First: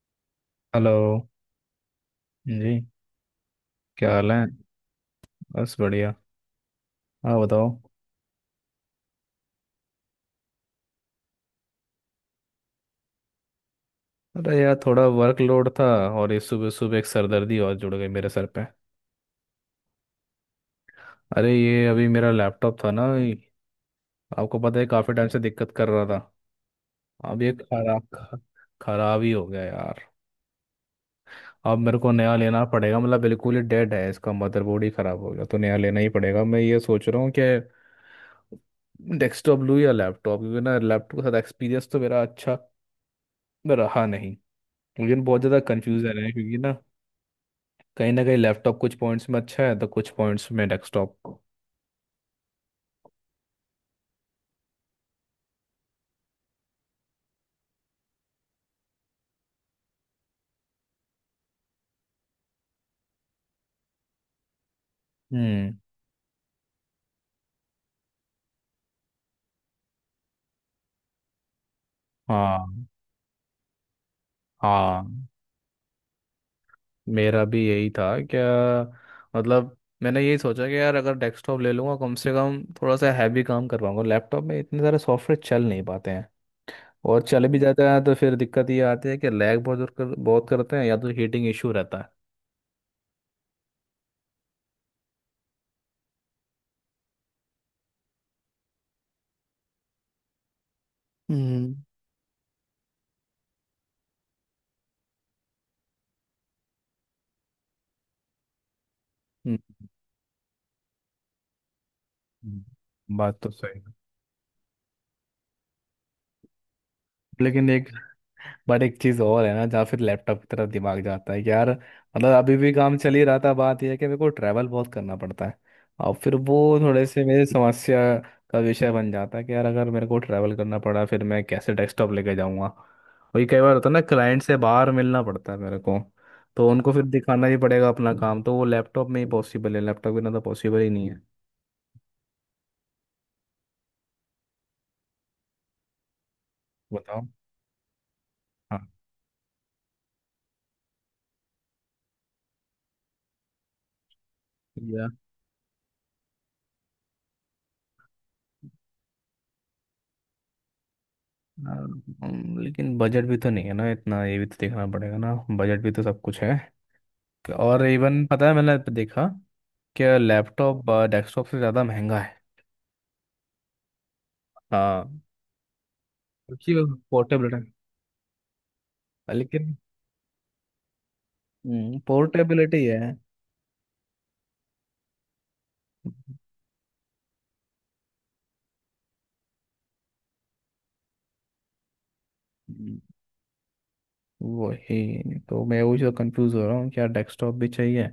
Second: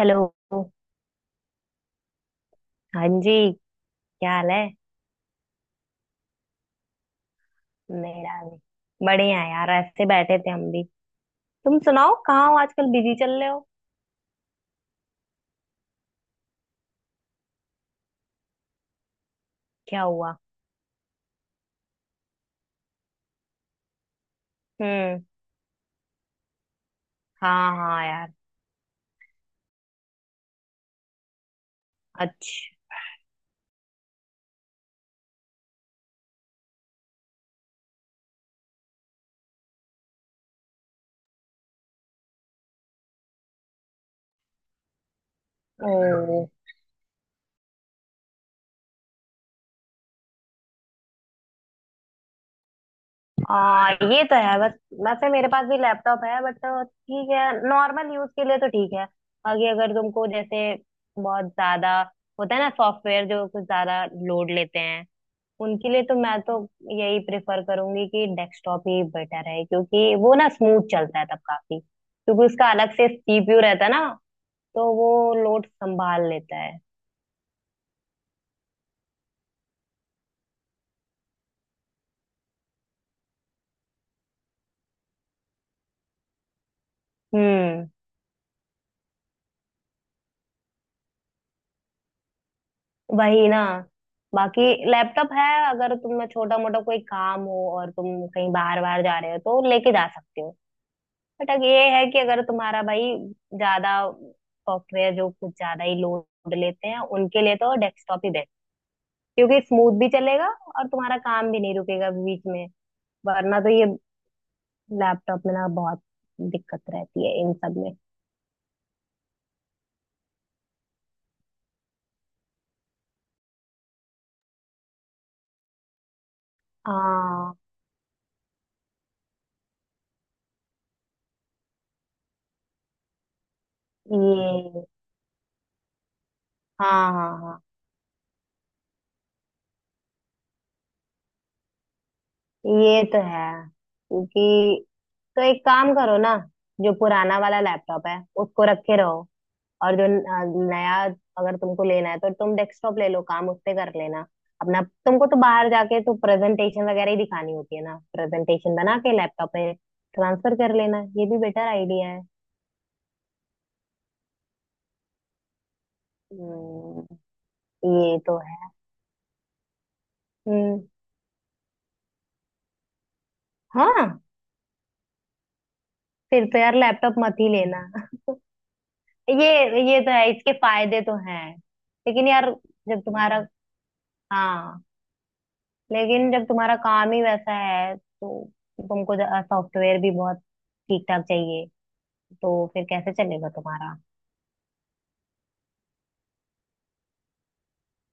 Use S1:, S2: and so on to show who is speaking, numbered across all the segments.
S1: Hello.
S2: Hello जी।
S1: हाँ जी।
S2: क्या हाल
S1: क्या
S2: है?
S1: हाल है?
S2: बस बढ़िया। हाँ बताओ।
S1: मेरा भी बढ़िया है यार, ऐसे बैठे थे हम भी। तुम सुनाओ, कहाँ हो आजकल, बिजी चल रहे हो?
S2: अरे यार थोड़ा वर्कलोड था। और ये सुबह सुबह एक सरदर्दी और जुड़ गई मेरे सर पे।
S1: क्या हुआ?
S2: अरे ये अभी मेरा लैपटॉप था ना, ये आपको पता है, काफ़ी
S1: हम्म।
S2: टाइम से दिक्कत कर रहा था। अब ये
S1: हाँ हाँ
S2: खराब।
S1: यार।
S2: खराब ही हो गया यार। अब मेरे को नया लेना
S1: अच्छा।
S2: पड़ेगा, मतलब बिल्कुल ही डेड है, इसका मदरबोर्ड ही खराब हो गया, तो नया लेना ही पड़ेगा। मैं ये सोच रहा हूँ कि डेस्कटॉप लूँ या लैपटॉप, क्योंकि ना लैपटॉप के साथ एक्सपीरियंस तो मेरा अच्छा रहा नहीं। मुझे बहुत ज़्यादा कन्फ्यूज़न है,
S1: ओ।
S2: क्योंकि ना, कहीं ना कहीं लैपटॉप कुछ पॉइंट्स में अच्छा है तो कुछ पॉइंट्स में डेस्कटॉप।
S1: ये तो है बस। वैसे मेरे पास भी लैपटॉप है बट ठीक है, नॉर्मल यूज के लिए तो ठीक है। बाकी अगर तुमको जैसे बहुत ज्यादा होता है ना, सॉफ्टवेयर जो कुछ ज्यादा लोड लेते हैं,
S2: हम्म।
S1: उनके लिए तो मैं तो यही प्रेफर करूंगी कि डेस्कटॉप ही बेटर है, क्योंकि वो ना स्मूथ चलता है तब काफी, क्योंकि उसका
S2: हाँ
S1: अलग से सीपीयू रहता है ना, तो वो
S2: हाँ।
S1: लोड संभाल लेता है।
S2: मेरा भी यही था। क्या? मतलब मैंने यही सोचा कि यार अगर डेस्कटॉप ले लूँगा, कम से कम थोड़ा सा हैवी काम कर पाऊंगा, लैपटॉप में इतने सारे सॉफ्टवेयर चल नहीं पाते हैं। और चल भी जाते
S1: हम्म।
S2: हैं तो फिर दिक्कत ये आती है कि लैग बहुत करते हैं, या तो हीटिंग इशू रहता है।
S1: वही ना। बाकी लैपटॉप है, अगर तुम्हें छोटा मोटा कोई काम हो और तुम कहीं बाहर बाहर जा रहे हो तो लेके जा सकते हो। बट अगर
S2: हम्म।
S1: ये है कि अगर तुम्हारा भाई ज्यादा सॉफ्टवेयर जो कुछ ज्यादा ही लोड लेते हैं, उनके लिए तो डेस्कटॉप ही, क्योंकि स्मूथ भी चलेगा और तुम्हारा काम भी नहीं रुकेगा बीच में।
S2: हम्म, बात तो
S1: वरना तो
S2: सही
S1: ये
S2: है।
S1: लैपटॉप में ना बहुत दिक्कत रहती है इन
S2: लेकिन
S1: सब
S2: एक
S1: में।
S2: बट एक चीज और है ना, जहाँ फिर लैपटॉप की तरफ दिमाग जाता है कि यार, मतलब अभी भी काम चल ही रहा था, बात यह है कि मेरे को ट्रैवल बहुत करना पड़ता है। और फिर वो थोड़े से मेरी
S1: हाँ।
S2: समस्या का विषय बन जाता है, कि यार अगर मेरे को ट्रैवल करना पड़ा, फिर मैं कैसे डेस्कटॉप लेके जाऊँगा। वही कई बार होता है ना, क्लाइंट से
S1: ये।
S2: बाहर मिलना पड़ता है मेरे को। तो उनको फिर
S1: हाँ हाँ
S2: दिखाना ही
S1: हाँ,
S2: पड़ेगा अपना काम, तो वो लैपटॉप में ही पॉसिबल है, लैपटॉप बिना तो पॉसिबल ही नहीं है।
S1: ये तो है। क्योंकि तो एक काम करो ना, जो
S2: बताओ।
S1: पुराना वाला लैपटॉप है उसको
S2: हाँ।
S1: रखे रहो। और जो नया अगर तुमको लेना है तो तुम डेस्कटॉप ले लो, काम उससे कर लेना अपना।
S2: या,
S1: तुमको तो बाहर जाके तो प्रेजेंटेशन वगैरह ही दिखानी होती है ना, प्रेजेंटेशन बना के लैपटॉप में ट्रांसफर कर लेना, ये भी बेटर आइडिया।
S2: लेकिन बजट भी तो नहीं है ना इतना, ये भी तो देखना पड़ेगा ना, बजट भी तो सब कुछ है।
S1: हम्म,
S2: और
S1: ये
S2: इवन
S1: तो
S2: पता है,
S1: है।
S2: मैंने देखा कि
S1: हम्म।
S2: लैपटॉप डेस्कटॉप से ज़्यादा महंगा है।
S1: हाँ।
S2: हाँ।
S1: फिर तो यार लैपटॉप मत ही
S2: पोर्टेबल है।
S1: लेना।
S2: लेकिन
S1: ये तो है, इसके फायदे तो हैं। लेकिन यार,
S2: पोर्टेबिलिटी
S1: जब
S2: है।
S1: तुम्हारा हाँ, लेकिन जब तुम्हारा काम ही वैसा है तो तुमको सॉफ्टवेयर भी बहुत ठीक ठाक चाहिए, तो फिर
S2: हम्म,
S1: कैसे चलेगा तुम्हारा?
S2: वही तो मैं वही तो कंफ्यूज हो रहा हूँ, क्या डेस्कटॉप भी चाहिए।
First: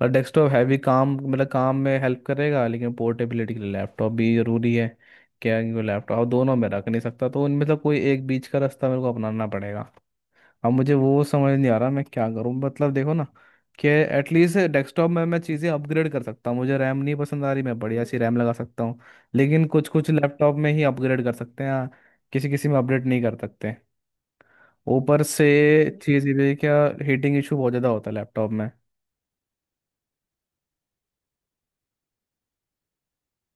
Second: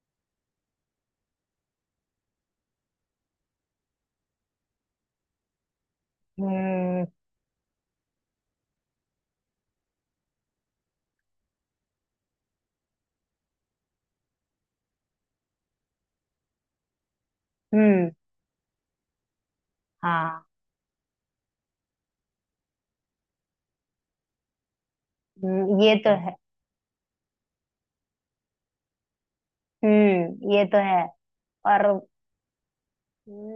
S2: पर डेस्कटॉप हैवी काम, मतलब काम में हेल्प करेगा, लेकिन पोर्टेबिलिटी के लिए लैपटॉप भी ज़रूरी है। क्या वो लैपटॉप दोनों में रख नहीं
S1: हम्म
S2: सकता, तो उनमें से कोई एक बीच का रास्ता मेरे को अपनाना पड़ेगा। अब मुझे वो समझ नहीं आ रहा मैं क्या करूँ, मतलब देखो ना, कि एटलीस्ट डेस्कटॉप में मैं चीज़ें अपग्रेड कर सकता हूँ, मुझे रैम नहीं पसंद आ रही, मैं बढ़िया
S1: हम्म।
S2: सी रैम लगा सकता हूँ। लेकिन कुछ कुछ
S1: हाँ।
S2: लैपटॉप में ही अपग्रेड कर सकते हैं, किसी किसी में अपडेट नहीं कर सकते। ऊपर से
S1: ये तो
S2: चीज़ ये
S1: है।
S2: भी है क्या, हीटिंग इशू बहुत ज़्यादा होता है लैपटॉप में।
S1: हम्म। ये तो है। और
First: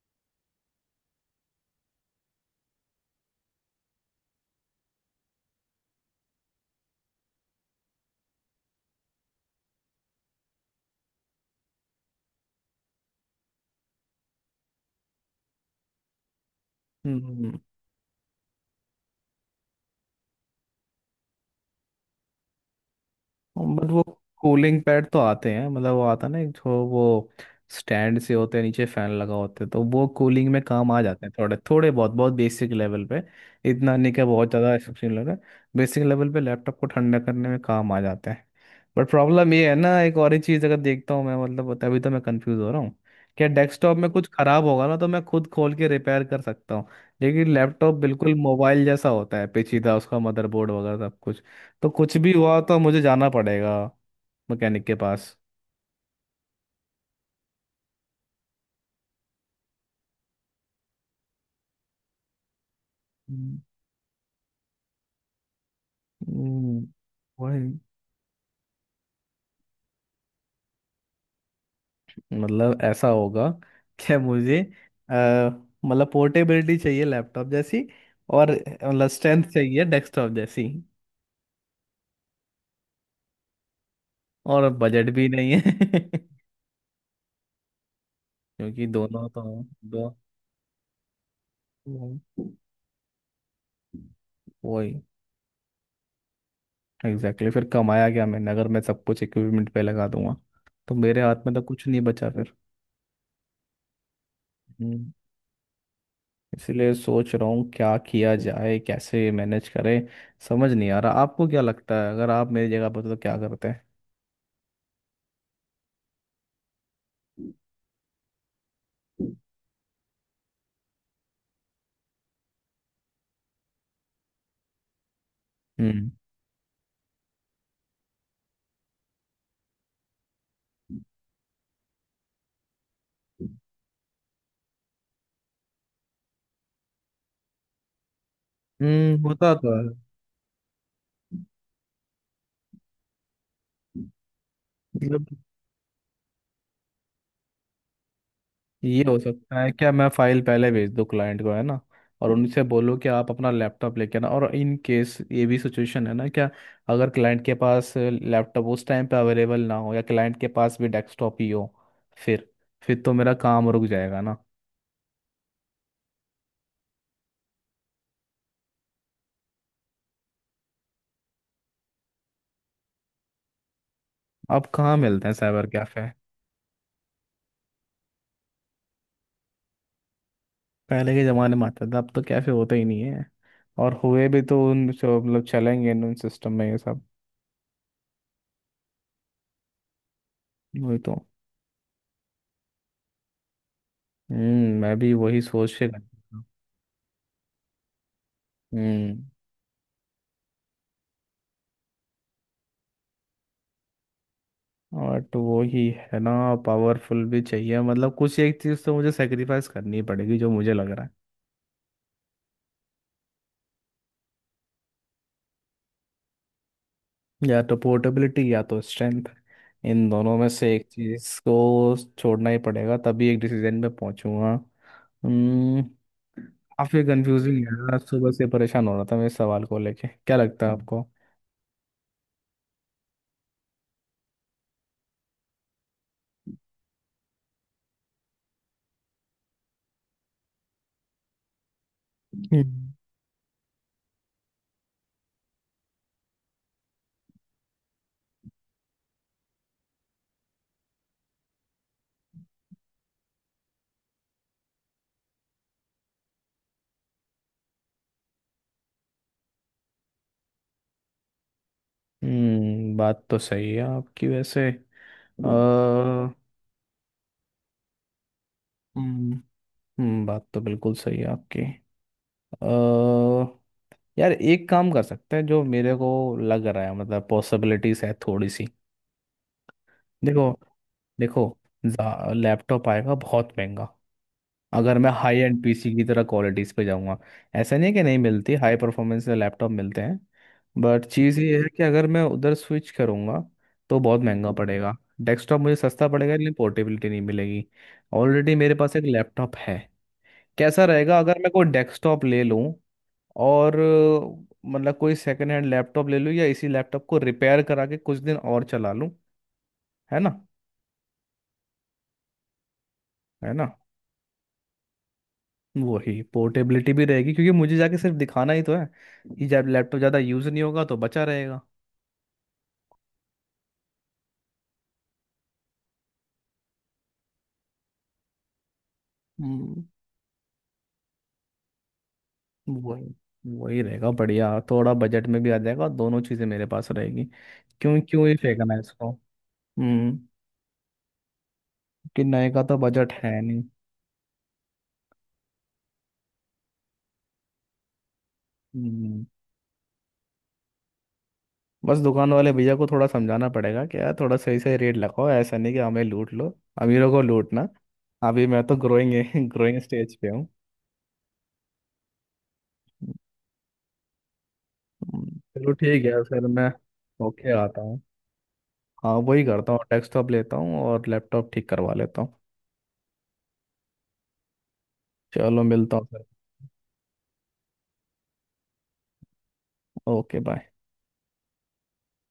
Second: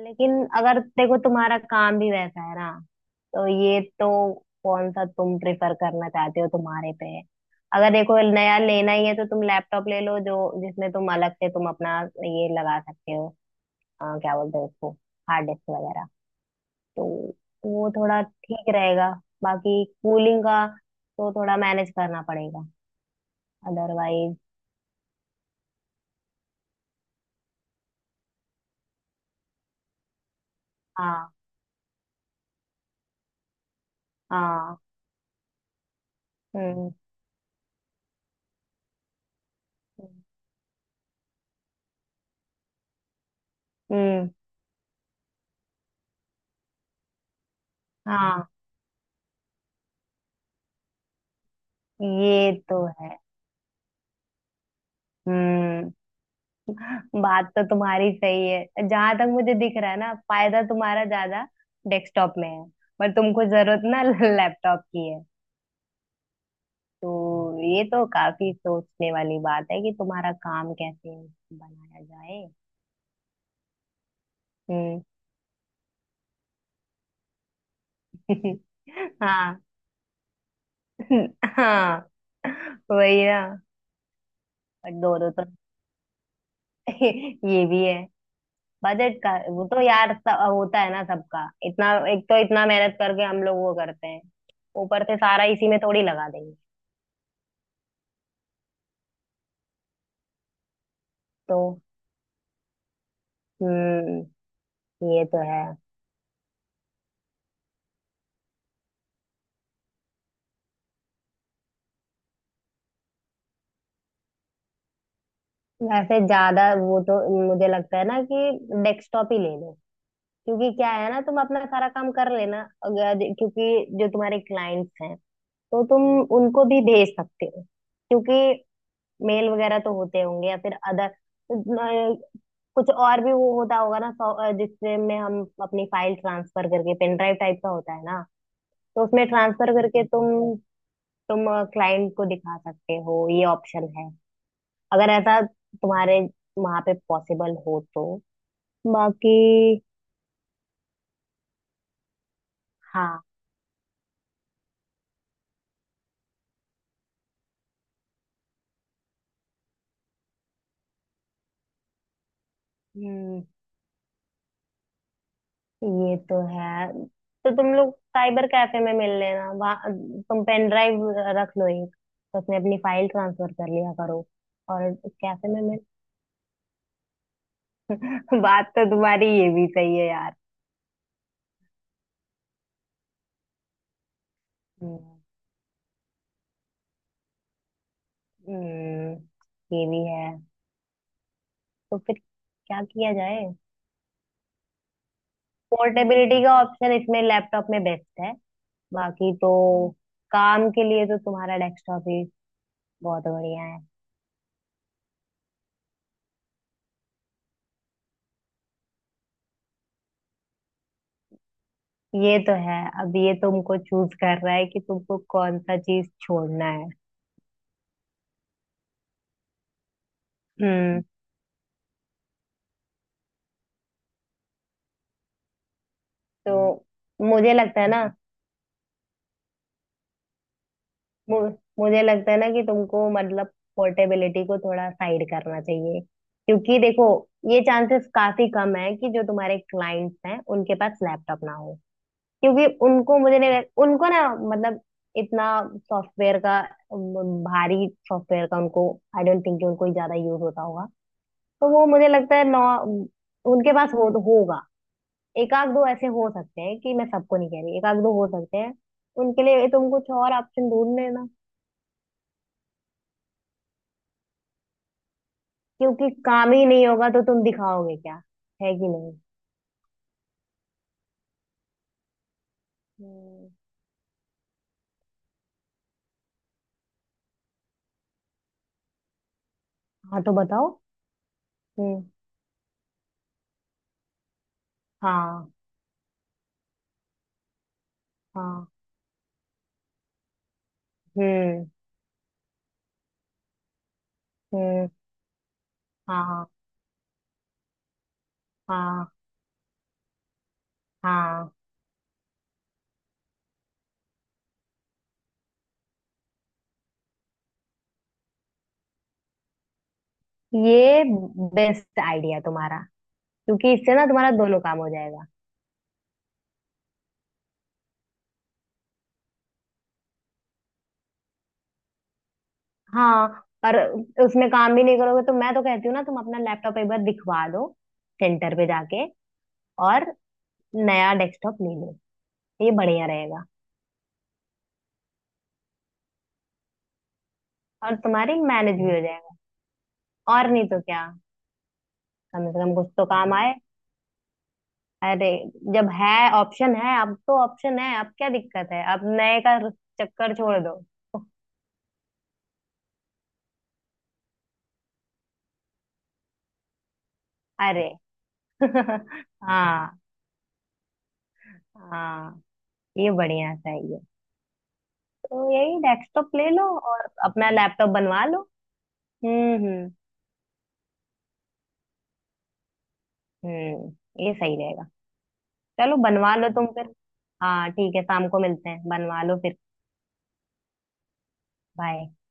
S1: लेकिन अगर देखो तुम्हारा काम भी वैसा है ना, तो ये तो कौन सा तुम प्रेफर करना चाहते हो तुम्हारे पे है। अगर देखो नया लेना ही है तो तुम लैपटॉप ले लो, जो जिसमें तुम अलग से तुम अपना ये लगा सकते हो, क्या बोलते हो उसको, हार्ड डिस्क वगैरह, तो
S2: हम्म।
S1: वो थोड़ा ठीक रहेगा। बाकी कूलिंग का तो थोड़ा मैनेज करना पड़ेगा,
S2: बट वो
S1: अदरवाइज।
S2: कूलिंग पैड तो आते हैं, मतलब वो आता है ना, एक जो वो स्टैंड से होते हैं, नीचे फैन लगा होते हैं, तो वो कूलिंग में काम आ जाते
S1: हाँ।
S2: हैं थोड़े थोड़े, बहुत बहुत बेसिक लेवल पे। इतना नहीं, क्या बहुत ज़्यादा
S1: हाँ।
S2: एक्सेप्शनल लग रहा है, बेसिक लेवल पे लैपटॉप को
S1: हम्म।
S2: ठंडा करने में काम आ जाते हैं। बट प्रॉब्लम ये है ना, एक और ही चीज़ अगर देखता हूँ मैं, मतलब तभी तो मैं कंफ्यूज हो रहा हूँ, क्या डेस्कटॉप में कुछ
S1: हम्म।
S2: खराब होगा ना तो मैं खुद खोल के रिपेयर कर सकता हूँ। लेकिन लैपटॉप बिल्कुल
S1: हाँ।
S2: मोबाइल जैसा होता है पेचीदा, उसका मदरबोर्ड वगैरह सब कुछ, तो कुछ भी
S1: ये
S2: हुआ तो
S1: तो
S2: मुझे
S1: है।
S2: जाना पड़ेगा मैकेनिक के पास।
S1: हम्म। बात तो तुम्हारी सही है, जहां तक मुझे दिख रहा है ना, फायदा तुम्हारा ज्यादा डेस्कटॉप में है, पर तुमको
S2: हम्म।
S1: जरूरत ना लैपटॉप की है,
S2: हम्म।
S1: तो
S2: वही।
S1: ये तो काफी सोचने वाली बात है कि तुम्हारा काम कैसे बनाया जाए।
S2: मतलब ऐसा होगा कि मुझे
S1: हम्म।
S2: अ, मतलब पोर्टेबिलिटी चाहिए लैपटॉप जैसी, और मतलब स्ट्रेंथ
S1: हाँ।
S2: चाहिए डेस्कटॉप जैसी,
S1: हाँ। वही ना।
S2: और
S1: पर
S2: बजट भी
S1: दोनों तो
S2: नहीं है
S1: ये भी है।
S2: क्योंकि
S1: बजट
S2: दोनों
S1: का
S2: तो,
S1: वो तो
S2: दो,
S1: यार होता है ना सबका, इतना
S2: वही।
S1: एक तो इतना मेहनत करके हम लोग वो करते हैं,
S2: वही
S1: ऊपर से सारा इसी में थोड़ी लगा देंगे।
S2: Exactly exactly। फिर कमाया क्या मैंने, अगर मैं सब कुछ इक्विपमेंट पे लगा दूंगा तो मेरे हाथ में तो
S1: तो
S2: कुछ नहीं बचा
S1: हम्म,
S2: फिर।
S1: ये तो है।
S2: इसलिए सोच रहा हूँ क्या किया जाए, कैसे मैनेज करें, समझ नहीं आ रहा। आपको क्या लगता है, अगर आप मेरी जगह पर तो क्या करते हैं?
S1: वैसे ज्यादा वो तो मुझे लगता है ना कि डेस्कटॉप ही ले लो, क्योंकि क्या है ना, तुम अपना सारा काम कर लेना, अगर क्योंकि जो तुम्हारे क्लाइंट्स हैं तो तुम
S2: हम्म।
S1: उनको भी भेज सकते हो, क्योंकि मेल वगैरह तो होते होंगे, या फिर अदर कुछ और भी वो होता होगा ना, जिससे में हम अपनी फाइल ट्रांसफर करके, पेन ड्राइव टाइप का होता है ना, तो
S2: हम्म,
S1: उसमें
S2: होता तो
S1: ट्रांसफर
S2: है।
S1: करके तुम क्लाइंट को दिखा सकते हो, ये ऑप्शन है अगर
S2: मतलब
S1: ऐसा तुम्हारे वहां पे पॉसिबल हो तो।
S2: ये हो
S1: बाकी।
S2: सकता है क्या, मैं फाइल पहले भेज दूँ क्लाइंट को है ना, और उनसे बोलूँ कि
S1: हाँ।
S2: आप अपना लैपटॉप लेके आना। और इन केस ये भी सिचुएशन है ना क्या, अगर क्लाइंट के पास लैपटॉप उस टाइम पे अवेलेबल ना हो, या क्लाइंट के पास भी डेस्कटॉप ही हो, फिर फिर तो मेरा
S1: हम्म।
S2: काम रुक जाएगा ना।
S1: ये तो है। तो तुम लोग साइबर कैफे में मिल लेना, वहाँ तुम पेन ड्राइव रख लो एक, तो उसमें अपनी फाइल ट्रांसफर कर लिया करो।
S2: अब
S1: और
S2: कहाँ मिलते हैं
S1: कैफे में
S2: साइबर
S1: मिल।
S2: कैफे,
S1: बात तो तुम्हारी ये भी सही है यार।
S2: पहले के ज़माने में आता था, अब तो कैफे होते ही नहीं है। और हुए भी तो उन, जो
S1: हम्म
S2: मतलब चलेंगे उन सिस्टम में ये सब।
S1: हम्म, ये भी है।
S2: वही तो।
S1: तो फिर क्या किया जाए?
S2: मैं भी वही सोच के करता
S1: पोर्टेबिलिटी
S2: था।
S1: का ऑप्शन इसमें लैपटॉप में बेस्ट है,
S2: हम्म।
S1: बाकी तो काम के लिए तो तुम्हारा डेस्कटॉप ही बहुत बढ़िया है।
S2: और तो वही है ना, पावरफुल भी चाहिए, मतलब कुछ एक चीज़ तो मुझे सेक्रीफाइस करनी पड़ेगी जो मुझे लग रहा
S1: ये तो है, अब ये तुमको चूज कर रहा है कि तुमको कौन सा चीज छोड़ना है।
S2: है, या तो पोर्टेबिलिटी या तो स्ट्रेंथ, इन दोनों में
S1: हम्म
S2: से एक
S1: हम्म,
S2: चीज़ को छोड़ना ही पड़ेगा, तभी एक डिसीजन पे पहुंचूंगा। हम्म,
S1: तो
S2: काफी
S1: मुझे
S2: कंफ्यूजिंग है
S1: लगता है
S2: यार,
S1: ना,
S2: सुबह से परेशान हो रहा था मैं इस सवाल को लेके। क्या लगता है आपको?
S1: मु, कि तुमको मतलब पोर्टेबिलिटी को थोड़ा साइड करना चाहिए, क्योंकि देखो ये चांसेस काफी कम है कि जो तुम्हारे क्लाइंट्स हैं उनके पास लैपटॉप ना हो, क्योंकि
S2: हम्म।
S1: उनको मुझे नहीं उनको ना मतलब इतना सॉफ्टवेयर का भारी सॉफ्टवेयर का उनको आई डोंट थिंक कि उनको ज्यादा यूज होता होगा, तो वो मुझे लगता है नौ उनके पास हो होगा, एक आध दो ऐसे हो सकते हैं कि मैं सबको नहीं कह रही, एक आध दो हो सकते हैं, उनके लिए तुम कुछ और ऑप्शन ढूंढ लेना,
S2: बात तो सही है आपकी वैसे।
S1: क्योंकि काम ही नहीं होगा तो तुम दिखाओगे क्या, है कि नहीं।
S2: हम्म। बात तो बिल्कुल सही है आपकी। अ,
S1: हम्म।
S2: यार एक काम कर सकते हैं, जो मेरे को लग रहा है, मतलब पॉसिबिलिटीज है थोड़ी सी।
S1: हाँ तो
S2: देखो।
S1: बताओ।
S2: देखो।
S1: हम्म।
S2: लैपटॉप आएगा बहुत महंगा, अगर मैं हाई
S1: हाँ।
S2: एंड पीसी की तरह क्वालिटीज़ पे जाऊँगा। ऐसा नहीं है कि नहीं मिलती,
S1: हाँ।
S2: हाई परफॉर्मेंस के लैपटॉप मिलते हैं। बट चीज़ ये
S1: हम्म।
S2: है कि अगर मैं उधर स्विच करूँगा तो बहुत महंगा
S1: हम्म।
S2: पड़ेगा, डेस्कटॉप मुझे सस्ता पड़ेगा,
S1: हाँ।
S2: लेकिन पोर्टेबिलिटी नहीं मिलेगी। ऑलरेडी मेरे पास एक
S1: हाँ।
S2: लैपटॉप है। कैसा रहेगा अगर
S1: हाँ।
S2: मैं कोई डेस्कटॉप ले लूँ, और मतलब कोई सेकेंड हैंड लैपटॉप ले लूँ, या इसी लैपटॉप को रिपेयर करा के कुछ दिन और चला लूँ, है ना?
S1: ये बेस्ट आइडिया तुम्हारा,
S2: है ना?
S1: क्योंकि इससे ना तुम्हारा दोनों काम हो जाएगा।
S2: वही पोर्टेबिलिटी भी रहेगी, क्योंकि मुझे जाके सिर्फ दिखाना ही तो है, ये जब लैपटॉप ज़्यादा यूज़ नहीं होगा तो बचा रहेगा।
S1: हाँ। पर उसमें काम भी नहीं करोगे, तो मैं तो कहती हूँ ना, तुम अपना लैपटॉप एक बार दिखवा दो सेंटर पे जाके,
S2: हम्म।
S1: और नया डेस्कटॉप ले लो, ये बढ़िया
S2: वही।
S1: रहेगा।
S2: वही रहेगा बढ़िया, थोड़ा बजट में भी आ जाएगा, दोनों चीज़ें मेरे पास रहेगी।
S1: और
S2: क्यों क्यों
S1: तुम्हारी
S2: ही फेंकना
S1: मैनेज
S2: है
S1: भी हो
S2: इसको।
S1: जाएगा,
S2: हम्म,
S1: और नहीं तो क्या,
S2: कि
S1: कम
S2: नए
S1: से
S2: का
S1: कम
S2: तो
S1: कुछ तो
S2: बजट
S1: काम
S2: है
S1: आए।
S2: नहीं।
S1: अरे जब है, ऑप्शन है अब, तो ऑप्शन है अब, क्या दिक्कत है, अब
S2: हम्म।
S1: नए का चक्कर छोड़ दो।
S2: बस दुकान वाले भैया को थोड़ा समझाना पड़ेगा, कि यार थोड़ा सही सही रेट लगाओ, ऐसा नहीं कि हमें लूट लो। अमीरों को लूटना,
S1: अरे
S2: अभी मैं तो ग्रोइंग ग्रोइंग
S1: हाँ।
S2: स्टेज पे हूँ।
S1: हाँ, ये बढ़िया चाहिए। तो
S2: चलो
S1: यही
S2: ठीक है
S1: डेस्कटॉप
S2: फिर
S1: ले लो
S2: मैं,
S1: और अपना
S2: ओके आता
S1: लैपटॉप
S2: हूँ।
S1: बनवा लो।
S2: हाँ वही करता हूँ,
S1: हम्म।
S2: डेस्कटॉप लेता हूँ और लैपटॉप ठीक करवा लेता हूँ।
S1: हम्म। ये सही रहेगा।
S2: चलो
S1: चलो
S2: मिलता हूँ सर।
S1: बनवा लो तुम फिर। हाँ ठीक है, शाम को मिलते हैं, बनवा लो फिर।
S2: Okay bye.
S1: बाय।